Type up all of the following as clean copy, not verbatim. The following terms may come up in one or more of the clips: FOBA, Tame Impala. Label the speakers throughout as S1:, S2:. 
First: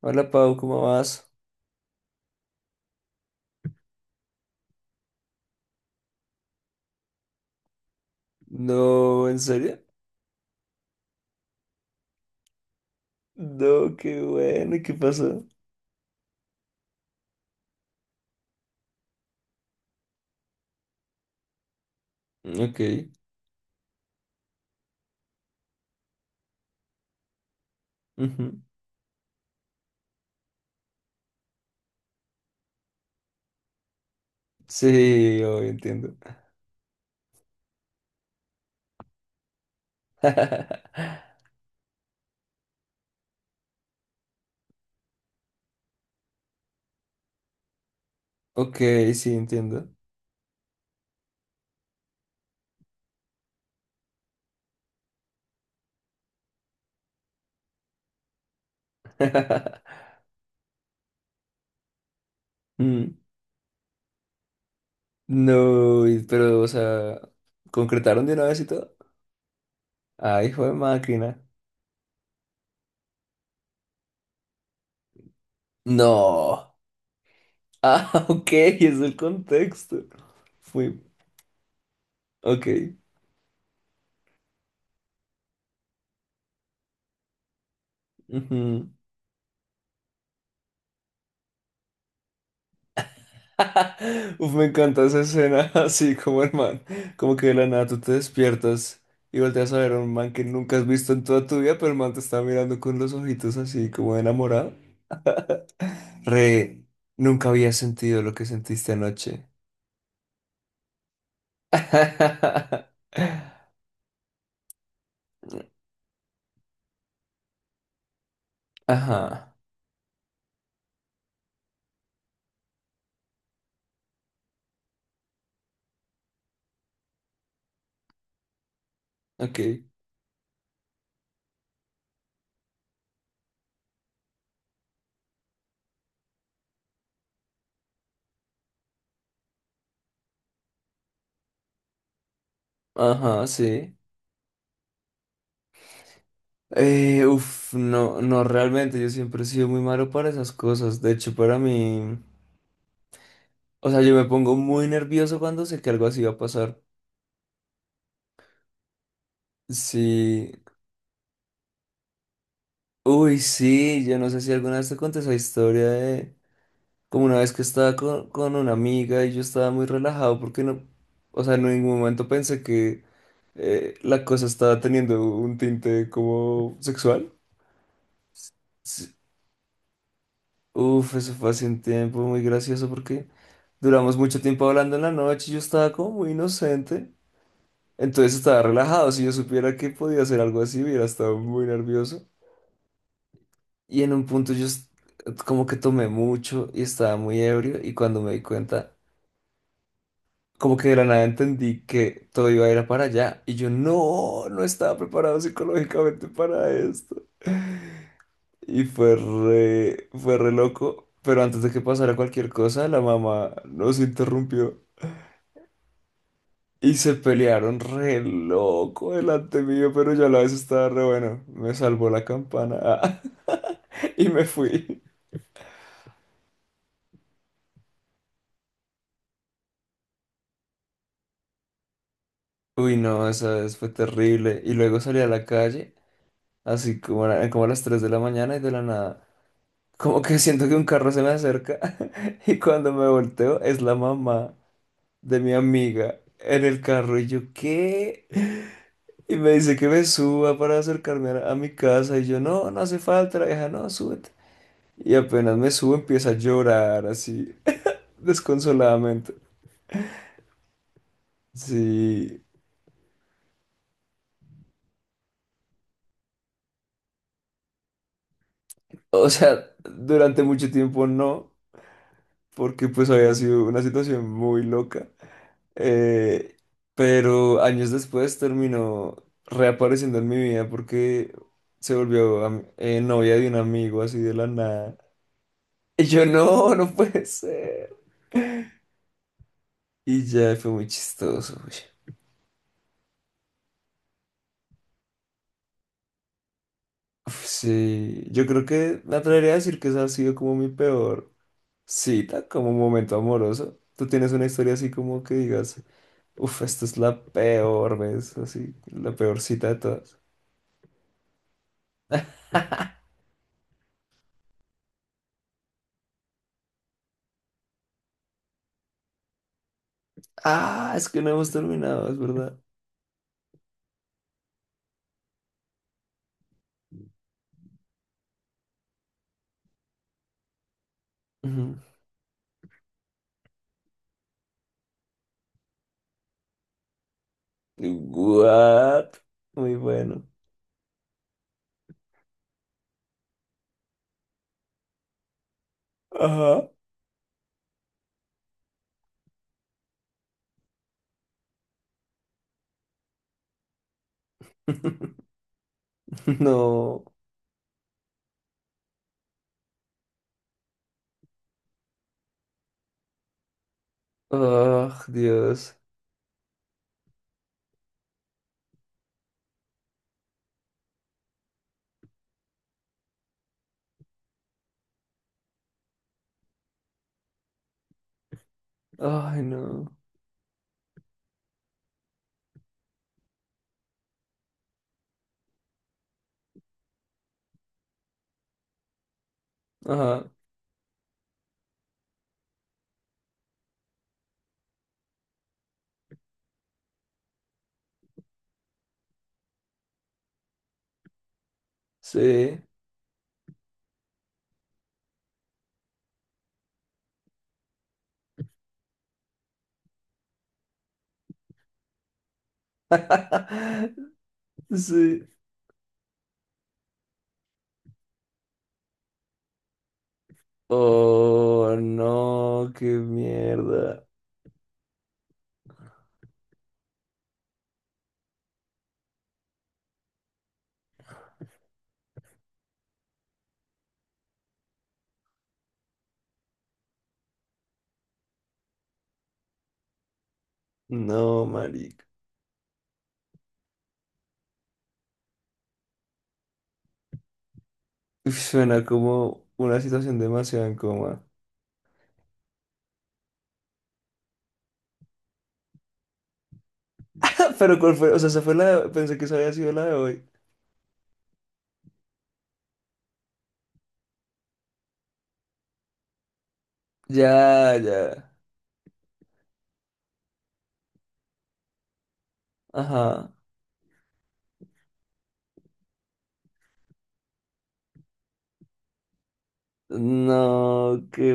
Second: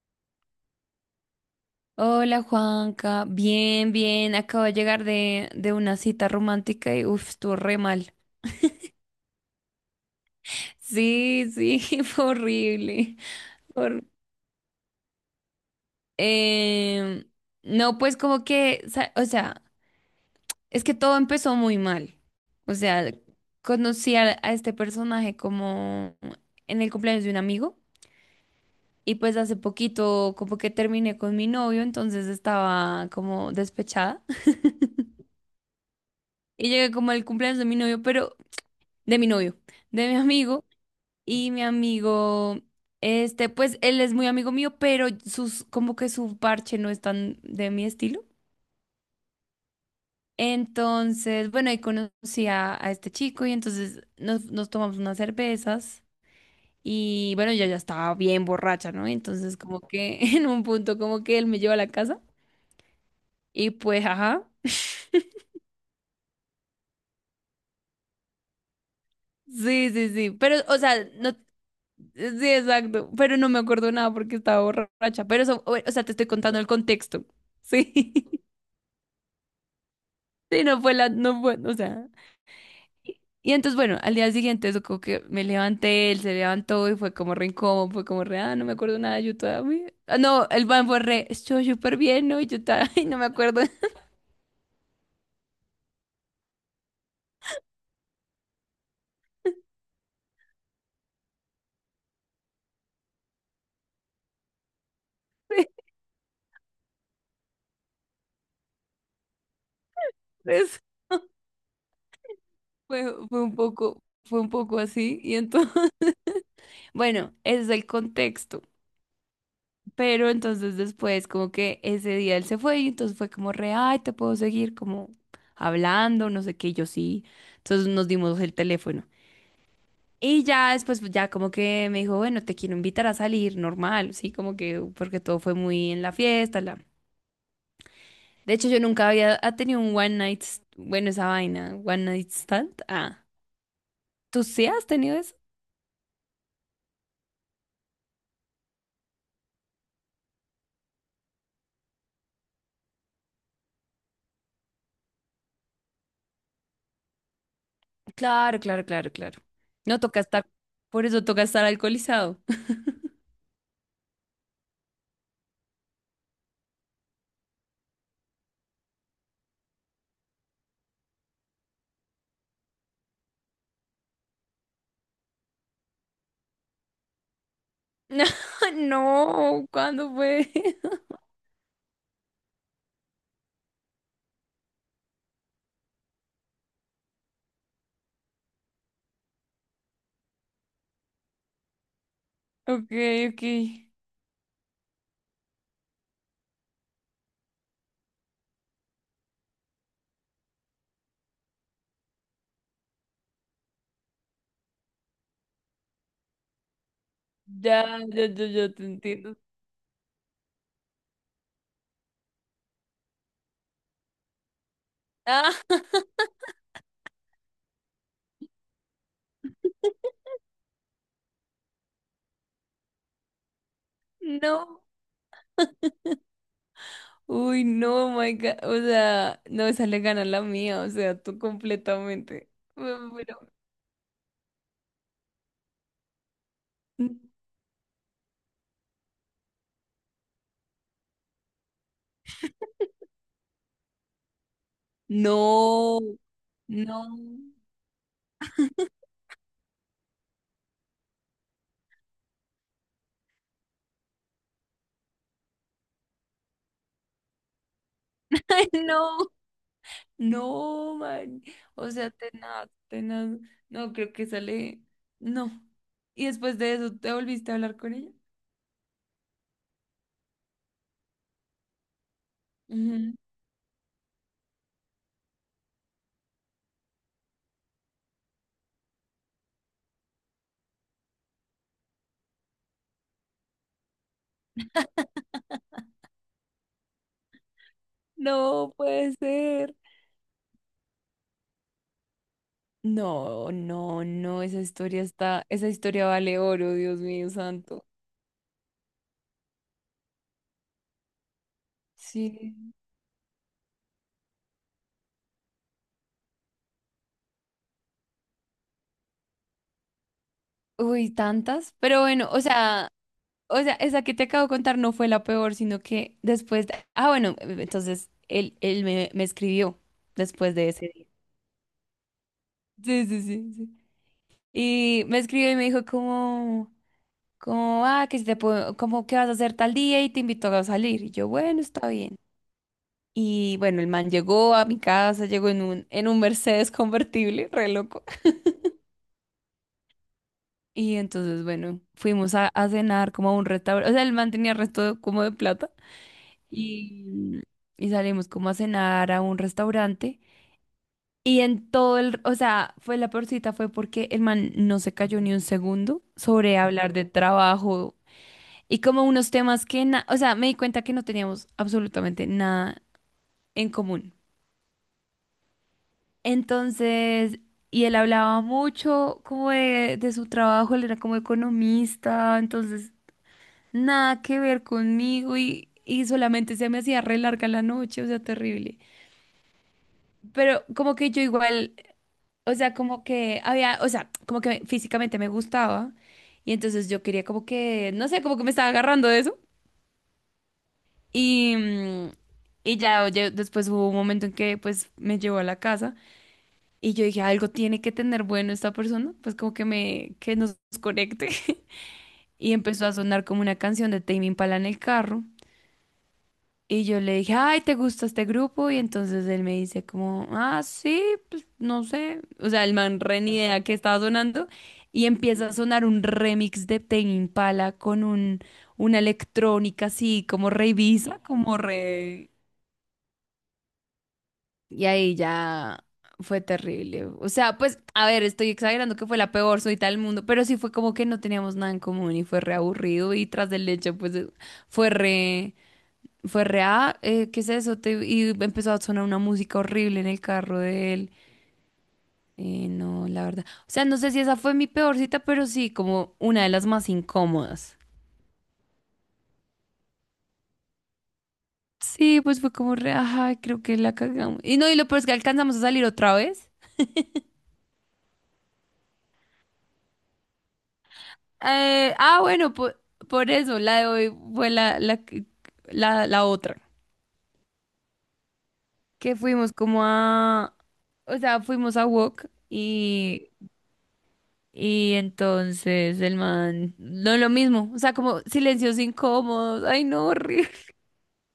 S1: Hola Pau, ¿cómo vas?
S2: Hola Juanca, bien, bien, acabo de llegar de una cita romántica y uff, estuvo re mal.
S1: No, ¿en serio?
S2: Sí, sí, fue horrible.
S1: No,
S2: Hor-
S1: qué bueno, ¿y qué pasó?
S2: Em, no, pues como que, o sea, es que todo empezó muy mal. O
S1: Ok,
S2: sea, conocí a este personaje como en el cumpleaños de un amigo
S1: ujú.
S2: y pues hace poquito como que terminé con mi novio, entonces estaba como despechada.
S1: Sí, hoy entiendo.
S2: Y llegué como al cumpleaños de mi novio, pero de mi novio, de mi amigo. Y mi amigo, pues él es muy amigo mío, pero como que su parche no es tan de mi estilo.
S1: Ok, sí, entiendo.
S2: Entonces, bueno, ahí conocí a este chico y entonces nos tomamos unas cervezas y bueno, yo ya estaba bien borracha, ¿no? Entonces como que en un punto como que él me lleva a la casa
S1: Mm,
S2: y pues, ajá.
S1: no, pero, o sea, ¿concretaron de una vez y todo?
S2: Sí, sí, sí,
S1: Ah,
S2: pero
S1: hijo de
S2: o sea, no,
S1: máquina.
S2: sí, exacto, pero no me acuerdo nada porque estaba borracha, pero eso, o sea, te estoy contando el
S1: No.
S2: contexto, sí.
S1: Ah, ok, es el contexto.
S2: Sí, no fue
S1: Fui,
S2: la, no fue, o sea.
S1: ok.
S2: Y entonces, bueno, al día siguiente, eso como que me levanté, él se levantó y fue como re incómodo, fue como re, ah, no me acuerdo nada, yo todavía. Ah, no, el man fue re, estoy súper bien, ¿no? Y yo estaba, ay, no me acuerdo
S1: Uf, me encanta esa escena, así como el man, como que de la nada tú te despiertas y volteas a ver a un man que nunca has visto en toda tu vida, pero el man te está mirando con los ojitos así como de enamorado. Re, nunca había sentido lo que sentiste anoche.
S2: de eso. Fue, fue un poco así. Y entonces, bueno, ese es el contexto.
S1: Ajá,
S2: Pero entonces después, como que ese día él se fue y entonces fue como re, ay, te puedo seguir como hablando, no sé qué, y yo sí. Entonces nos dimos el teléfono.
S1: ok.
S2: Y ya después, pues, ya como que me dijo, bueno, te quiero invitar a salir, normal, sí, como que, porque todo fue muy en la fiesta, la... De hecho, yo nunca había ha tenido un one night, bueno, esa vaina, one night stand. Ah,
S1: Ajá, sí.
S2: ¿tú sí has tenido eso?
S1: No, no, realmente yo siempre he sido muy malo para esas cosas. De hecho, para mí, o sea, yo me pongo muy nervioso cuando sé que algo así va a pasar.
S2: Claro, claro, claro, claro. No toca estar,
S1: Sí,
S2: por eso toca estar alcoholizado.
S1: uy, sí, yo no sé si alguna vez te conté esa historia de como una vez que estaba con una amiga y yo estaba muy relajado porque no, o sea, en ningún momento pensé que la cosa estaba teniendo un tinte como sexual.
S2: No,
S1: Sí,
S2: no, ¿cuándo fue?
S1: uf, eso fue hace un tiempo muy gracioso porque duramos mucho tiempo hablando en la noche y yo estaba como muy inocente. Entonces estaba relajado, si yo supiera que podía hacer algo así, hubiera estado muy nervioso.
S2: Ok, ok.
S1: Y en un punto como que tomé mucho y estaba muy ebrio y cuando me di cuenta, como que de la nada entendí que todo iba a ir a para allá y yo no, no estaba preparado psicológicamente para esto.
S2: Ya, ya, ya, ya te
S1: Y
S2: entiendo.
S1: fue re loco, pero antes de que pasara cualquier cosa, la mamá nos interrumpió
S2: Ah,
S1: y se pelearon re loco delante mío, pero yo a la vez estaba re bueno, me salvó la campana y me
S2: no.
S1: fui.
S2: Uy, no, my God. O sea, no, esa le gana la mía. O sea, tú completamente.
S1: Uy,
S2: Me
S1: no,
S2: muero.
S1: esa vez fue terrible. Y luego salí a la calle, así como como a las 3 de la mañana y de la nada. Como que siento que un carro se me acerca y cuando me volteo es la mamá de mi
S2: No,
S1: amiga en el
S2: no.
S1: carro y yo, ¿qué? Y me dice que me suba para acercarme a mi casa y yo, no, no hace falta, la vieja, no, súbete. Y apenas me subo empieza a llorar así,
S2: Ay, no,
S1: desconsoladamente.
S2: no, man. O sea,
S1: Sí,
S2: tenaz, tenaz. No, creo que sale. No. Y después de eso, ¿te volviste a hablar con ella?
S1: o sea, durante mucho tiempo no, porque pues
S2: Ujú.
S1: había sido una situación muy loca. Eh, pero años después terminó reapareciendo en mi vida porque se volvió novia de un amigo así de la nada. Y yo no, no puede ser.
S2: No puede ser.
S1: Y ya fue muy chistoso. Uy.
S2: No, no, no. Esa historia está. Esa historia vale oro, Dios mío
S1: Uf,
S2: santo.
S1: sí, yo creo que me atrevería a decir que esa ha sido como mi peor cita,
S2: Sí.
S1: como momento amoroso. ¿Tú tienes una historia así como que digas, uff, esta es la peor vez, así, la peor cita de todas?
S2: Uy, tantas. Pero bueno, o sea. O sea, esa que te acabo de contar no fue la peor, sino que después de- Ah, bueno, entonces él, me escribió después de ese
S1: Ah,
S2: día.
S1: es que no hemos terminado, es verdad.
S2: Sí, sí, sí, sí. Y me escribió y me dijo como, como, ah, que si te puedo, como que vas a hacer tal día y te invito a salir. Y yo, bueno,
S1: Ujú.
S2: está bien. Y bueno, el man llegó a mi casa, llegó en un Mercedes convertible, re loco.
S1: ¿What? Muy bueno.
S2: Y entonces, bueno, fuimos a cenar como a un restaurante. O sea, el man tenía resto como de plata.
S1: Ajá.
S2: Y, y salimos como a cenar a un restaurante. Y en todo el, o sea, fue la peor cita, fue porque el man no se cayó ni un segundo sobre hablar
S1: No.
S2: de trabajo y como unos temas que, o sea, me di cuenta que no teníamos absolutamente nada en común.
S1: Ah, Dios.
S2: Entonces, y él hablaba mucho como de su trabajo, él era como economista, entonces nada que ver conmigo y solamente se me hacía re larga la noche, o sea, terrible.
S1: Ay, no.
S2: Pero como que yo igual, o sea, como que había, o sea, como que físicamente me gustaba. Y entonces yo quería como que, no sé, como que me estaba agarrando de eso.
S1: Ajá.
S2: Y, mm, y ya, oye, después hubo un momento en que pues me llevó a la casa y yo dije, algo tiene que tener bueno esta persona, pues como que me, que nos conecte. Y
S1: Sí.
S2: empezó a sonar como una canción de Tame Impala en el carro. Y yo le dije, ay, ¿te gusta este grupo? Y entonces él me dice como, ah, sí, pues no sé. O sea, el man re ni idea que estaba sonando. Y
S1: Sí.
S2: empieza a sonar un remix de Tame Impala con un, una electrónica así, como re Ibiza, como
S1: Oh,
S2: re...
S1: no, qué mierda.
S2: Y ahí ya fue terrible. O sea, pues, a ver, estoy exagerando que fue la peor soy del mundo, pero sí fue como que no teníamos nada en común y fue re aburrido y tras del hecho, pues, fue re... Fue rea, ¿qué es eso? Y empezó a sonar una música horrible en el carro de él.
S1: No, marica.
S2: No, la verdad. O sea, no sé si esa fue mi peor cita, pero sí, como una de las más incómodas.
S1: Uf, suena como una situación demasiado en coma.
S2: Sí, pues fue como re, ajá, creo que la cagamos. Y no, y lo peor es que alcanzamos a salir otra vez.
S1: Pero ¿cuál fue? O sea, esa fue la de... Pensé que esa había sido la de hoy.
S2: Ah, bueno, por, eso, la de hoy fue la, la, la, la otra.
S1: Ya, ya.
S2: Que fuimos como a, o sea, fuimos a Wok. y
S1: Ajá.
S2: Y entonces el man, no lo mismo, o sea, como silencios incómodos, ay no, horrible.
S1: No, qué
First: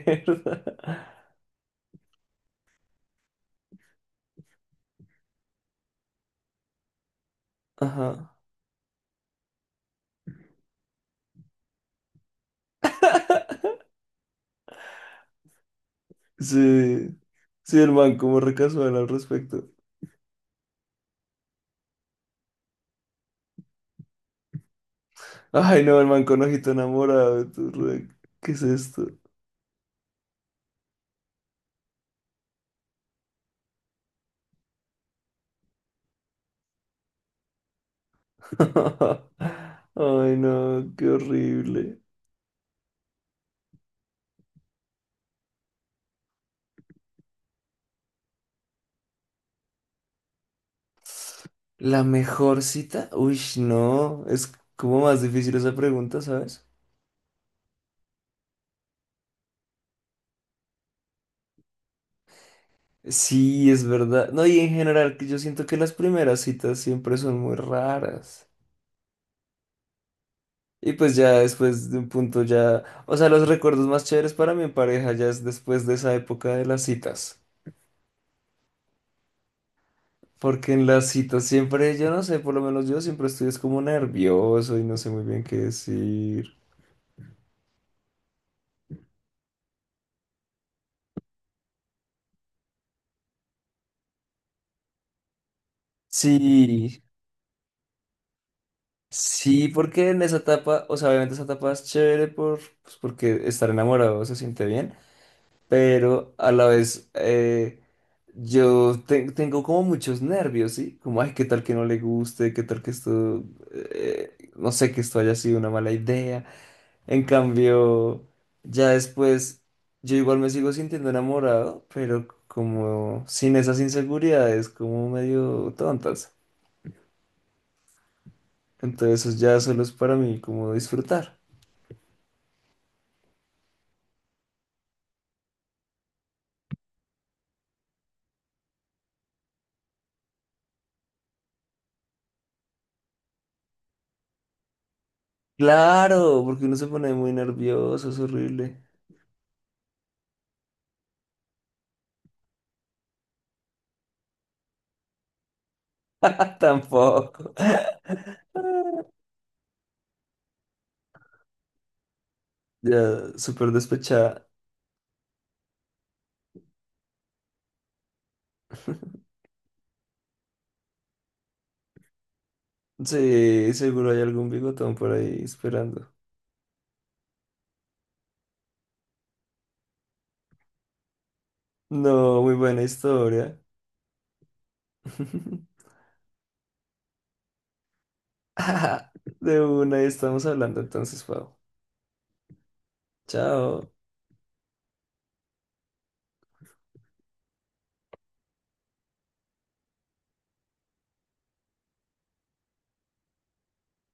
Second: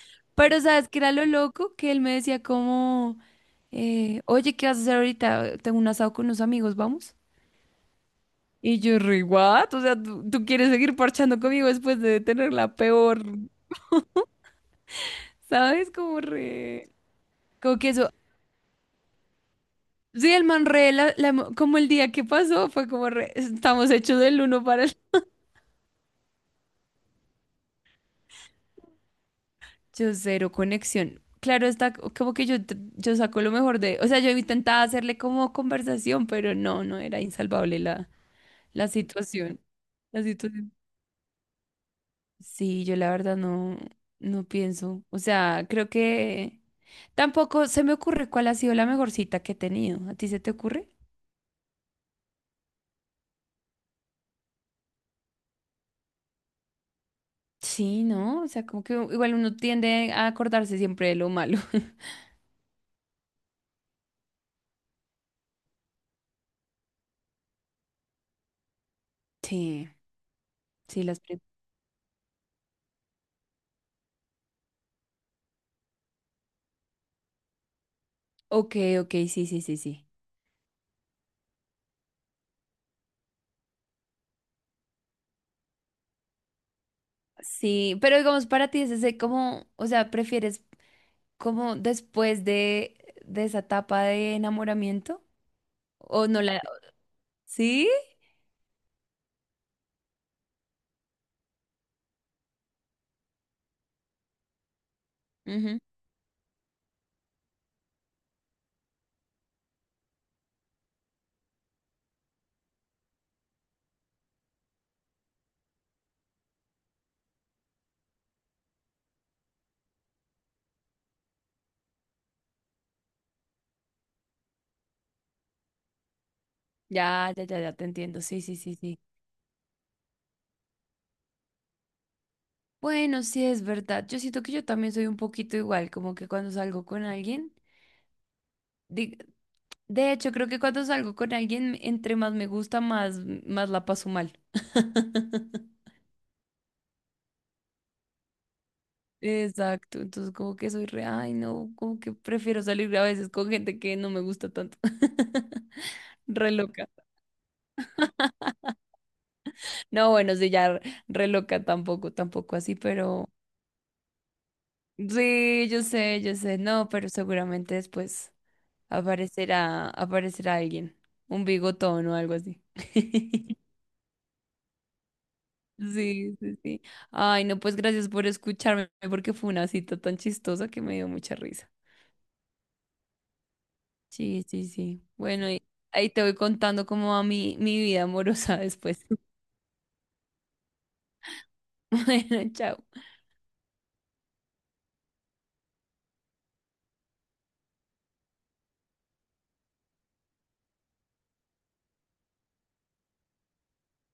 S2: Pero sabes que era lo loco que él me decía como, oye, ¿qué vas a hacer ahorita? Tengo un asado con unos amigos, vamos.
S1: Ajá.
S2: Y yo, re, what? O sea, ¿tú quieres seguir parchando conmigo después de tener la peor, ¿sabes? Como re,
S1: Sí,
S2: como
S1: sí,
S2: que
S1: el
S2: eso.
S1: man, como recasual al respecto.
S2: Sí, el man re, como el día que pasó, fue como re, estamos hechos del uno para el.
S1: Ay, no, el man con ojito enamorado. Tú, re- ¿Qué es esto?
S2: Yo cero conexión. Claro, está como que yo, yo saco lo mejor de, o sea, yo intentaba hacerle como conversación, pero no, no era insalvable la, la situación. La
S1: Ay,
S2: situación.
S1: no, qué horrible.
S2: Sí, yo la verdad no, no pienso. O sea, creo que tampoco se me ocurre cuál ha sido la mejor cita que he tenido. ¿A ti se te ocurre?
S1: ¿La mejor cita? Uy, no, es como más difícil esa pregunta, ¿sabes?
S2: Sí, ¿no? O sea, como que igual uno tiende a acordarse siempre de lo malo.
S1: Sí, es verdad. No, y en general, que yo siento que las primeras citas siempre son muy raras.
S2: Sí,
S1: Y
S2: sí,
S1: pues
S2: las...
S1: ya después de un punto ya, o sea, los recuerdos más chéveres para mi pareja ya es después de esa época de las citas.
S2: Ok, ok, sí, sí, sí, sí.
S1: Porque en las citas siempre, yo no sé, por lo menos yo siempre estoy es como nervioso y no sé muy bien qué decir.
S2: Sí, pero digamos para ti es ese como, o sea, ¿prefieres como después de esa etapa de enamoramiento? ¿O no la...
S1: Sí,
S2: ¿Sí?
S1: sí, porque en esa etapa, o sea, obviamente esa etapa es chévere por, pues porque estar enamorado se siente bien,
S2: Ujú.
S1: pero a la vez, tengo como muchos nervios, ¿sí? Como, ay, qué tal que no le guste, qué tal que esto, no sé, que esto haya sido una mala idea. En cambio, ya después, yo igual me sigo sintiendo enamorado, pero como sin esas inseguridades, como medio tontas.
S2: Ya, ya, ya, ya te entiendo. Sí, sí, sí, sí.
S1: Entonces eso ya solo es para mí como disfrutar.
S2: Bueno, sí es verdad. Yo siento que yo también soy un poquito igual, como que cuando salgo con alguien, di- de hecho creo que cuando salgo con alguien, entre más me gusta, más, más la paso mal.
S1: Claro, porque uno se pone muy nervioso, es horrible.
S2: Exacto, entonces como que soy re, ay no, como que prefiero salir a veces con gente que no me gusta tanto. Re loca.
S1: Tampoco.
S2: No, bueno, sí, ya re re loca tampoco, tampoco así, pero
S1: Ya, súper despechada.
S2: sí, yo sé, no, pero seguramente después aparecerá, aparecerá alguien, un bigotón o algo así.
S1: Sí, seguro hay algún bigotón por ahí esperando.
S2: Sí, sí, sí. Ay, no, pues gracias por escucharme, porque fue una cita tan chistosa que me dio mucha risa.
S1: No, muy buena historia.
S2: Sí, sí, sí. Bueno, y ahí te voy contando cómo va mi, mi vida amorosa después.
S1: De una, estamos hablando entonces, Pau.
S2: Bueno, chao.
S1: Chao.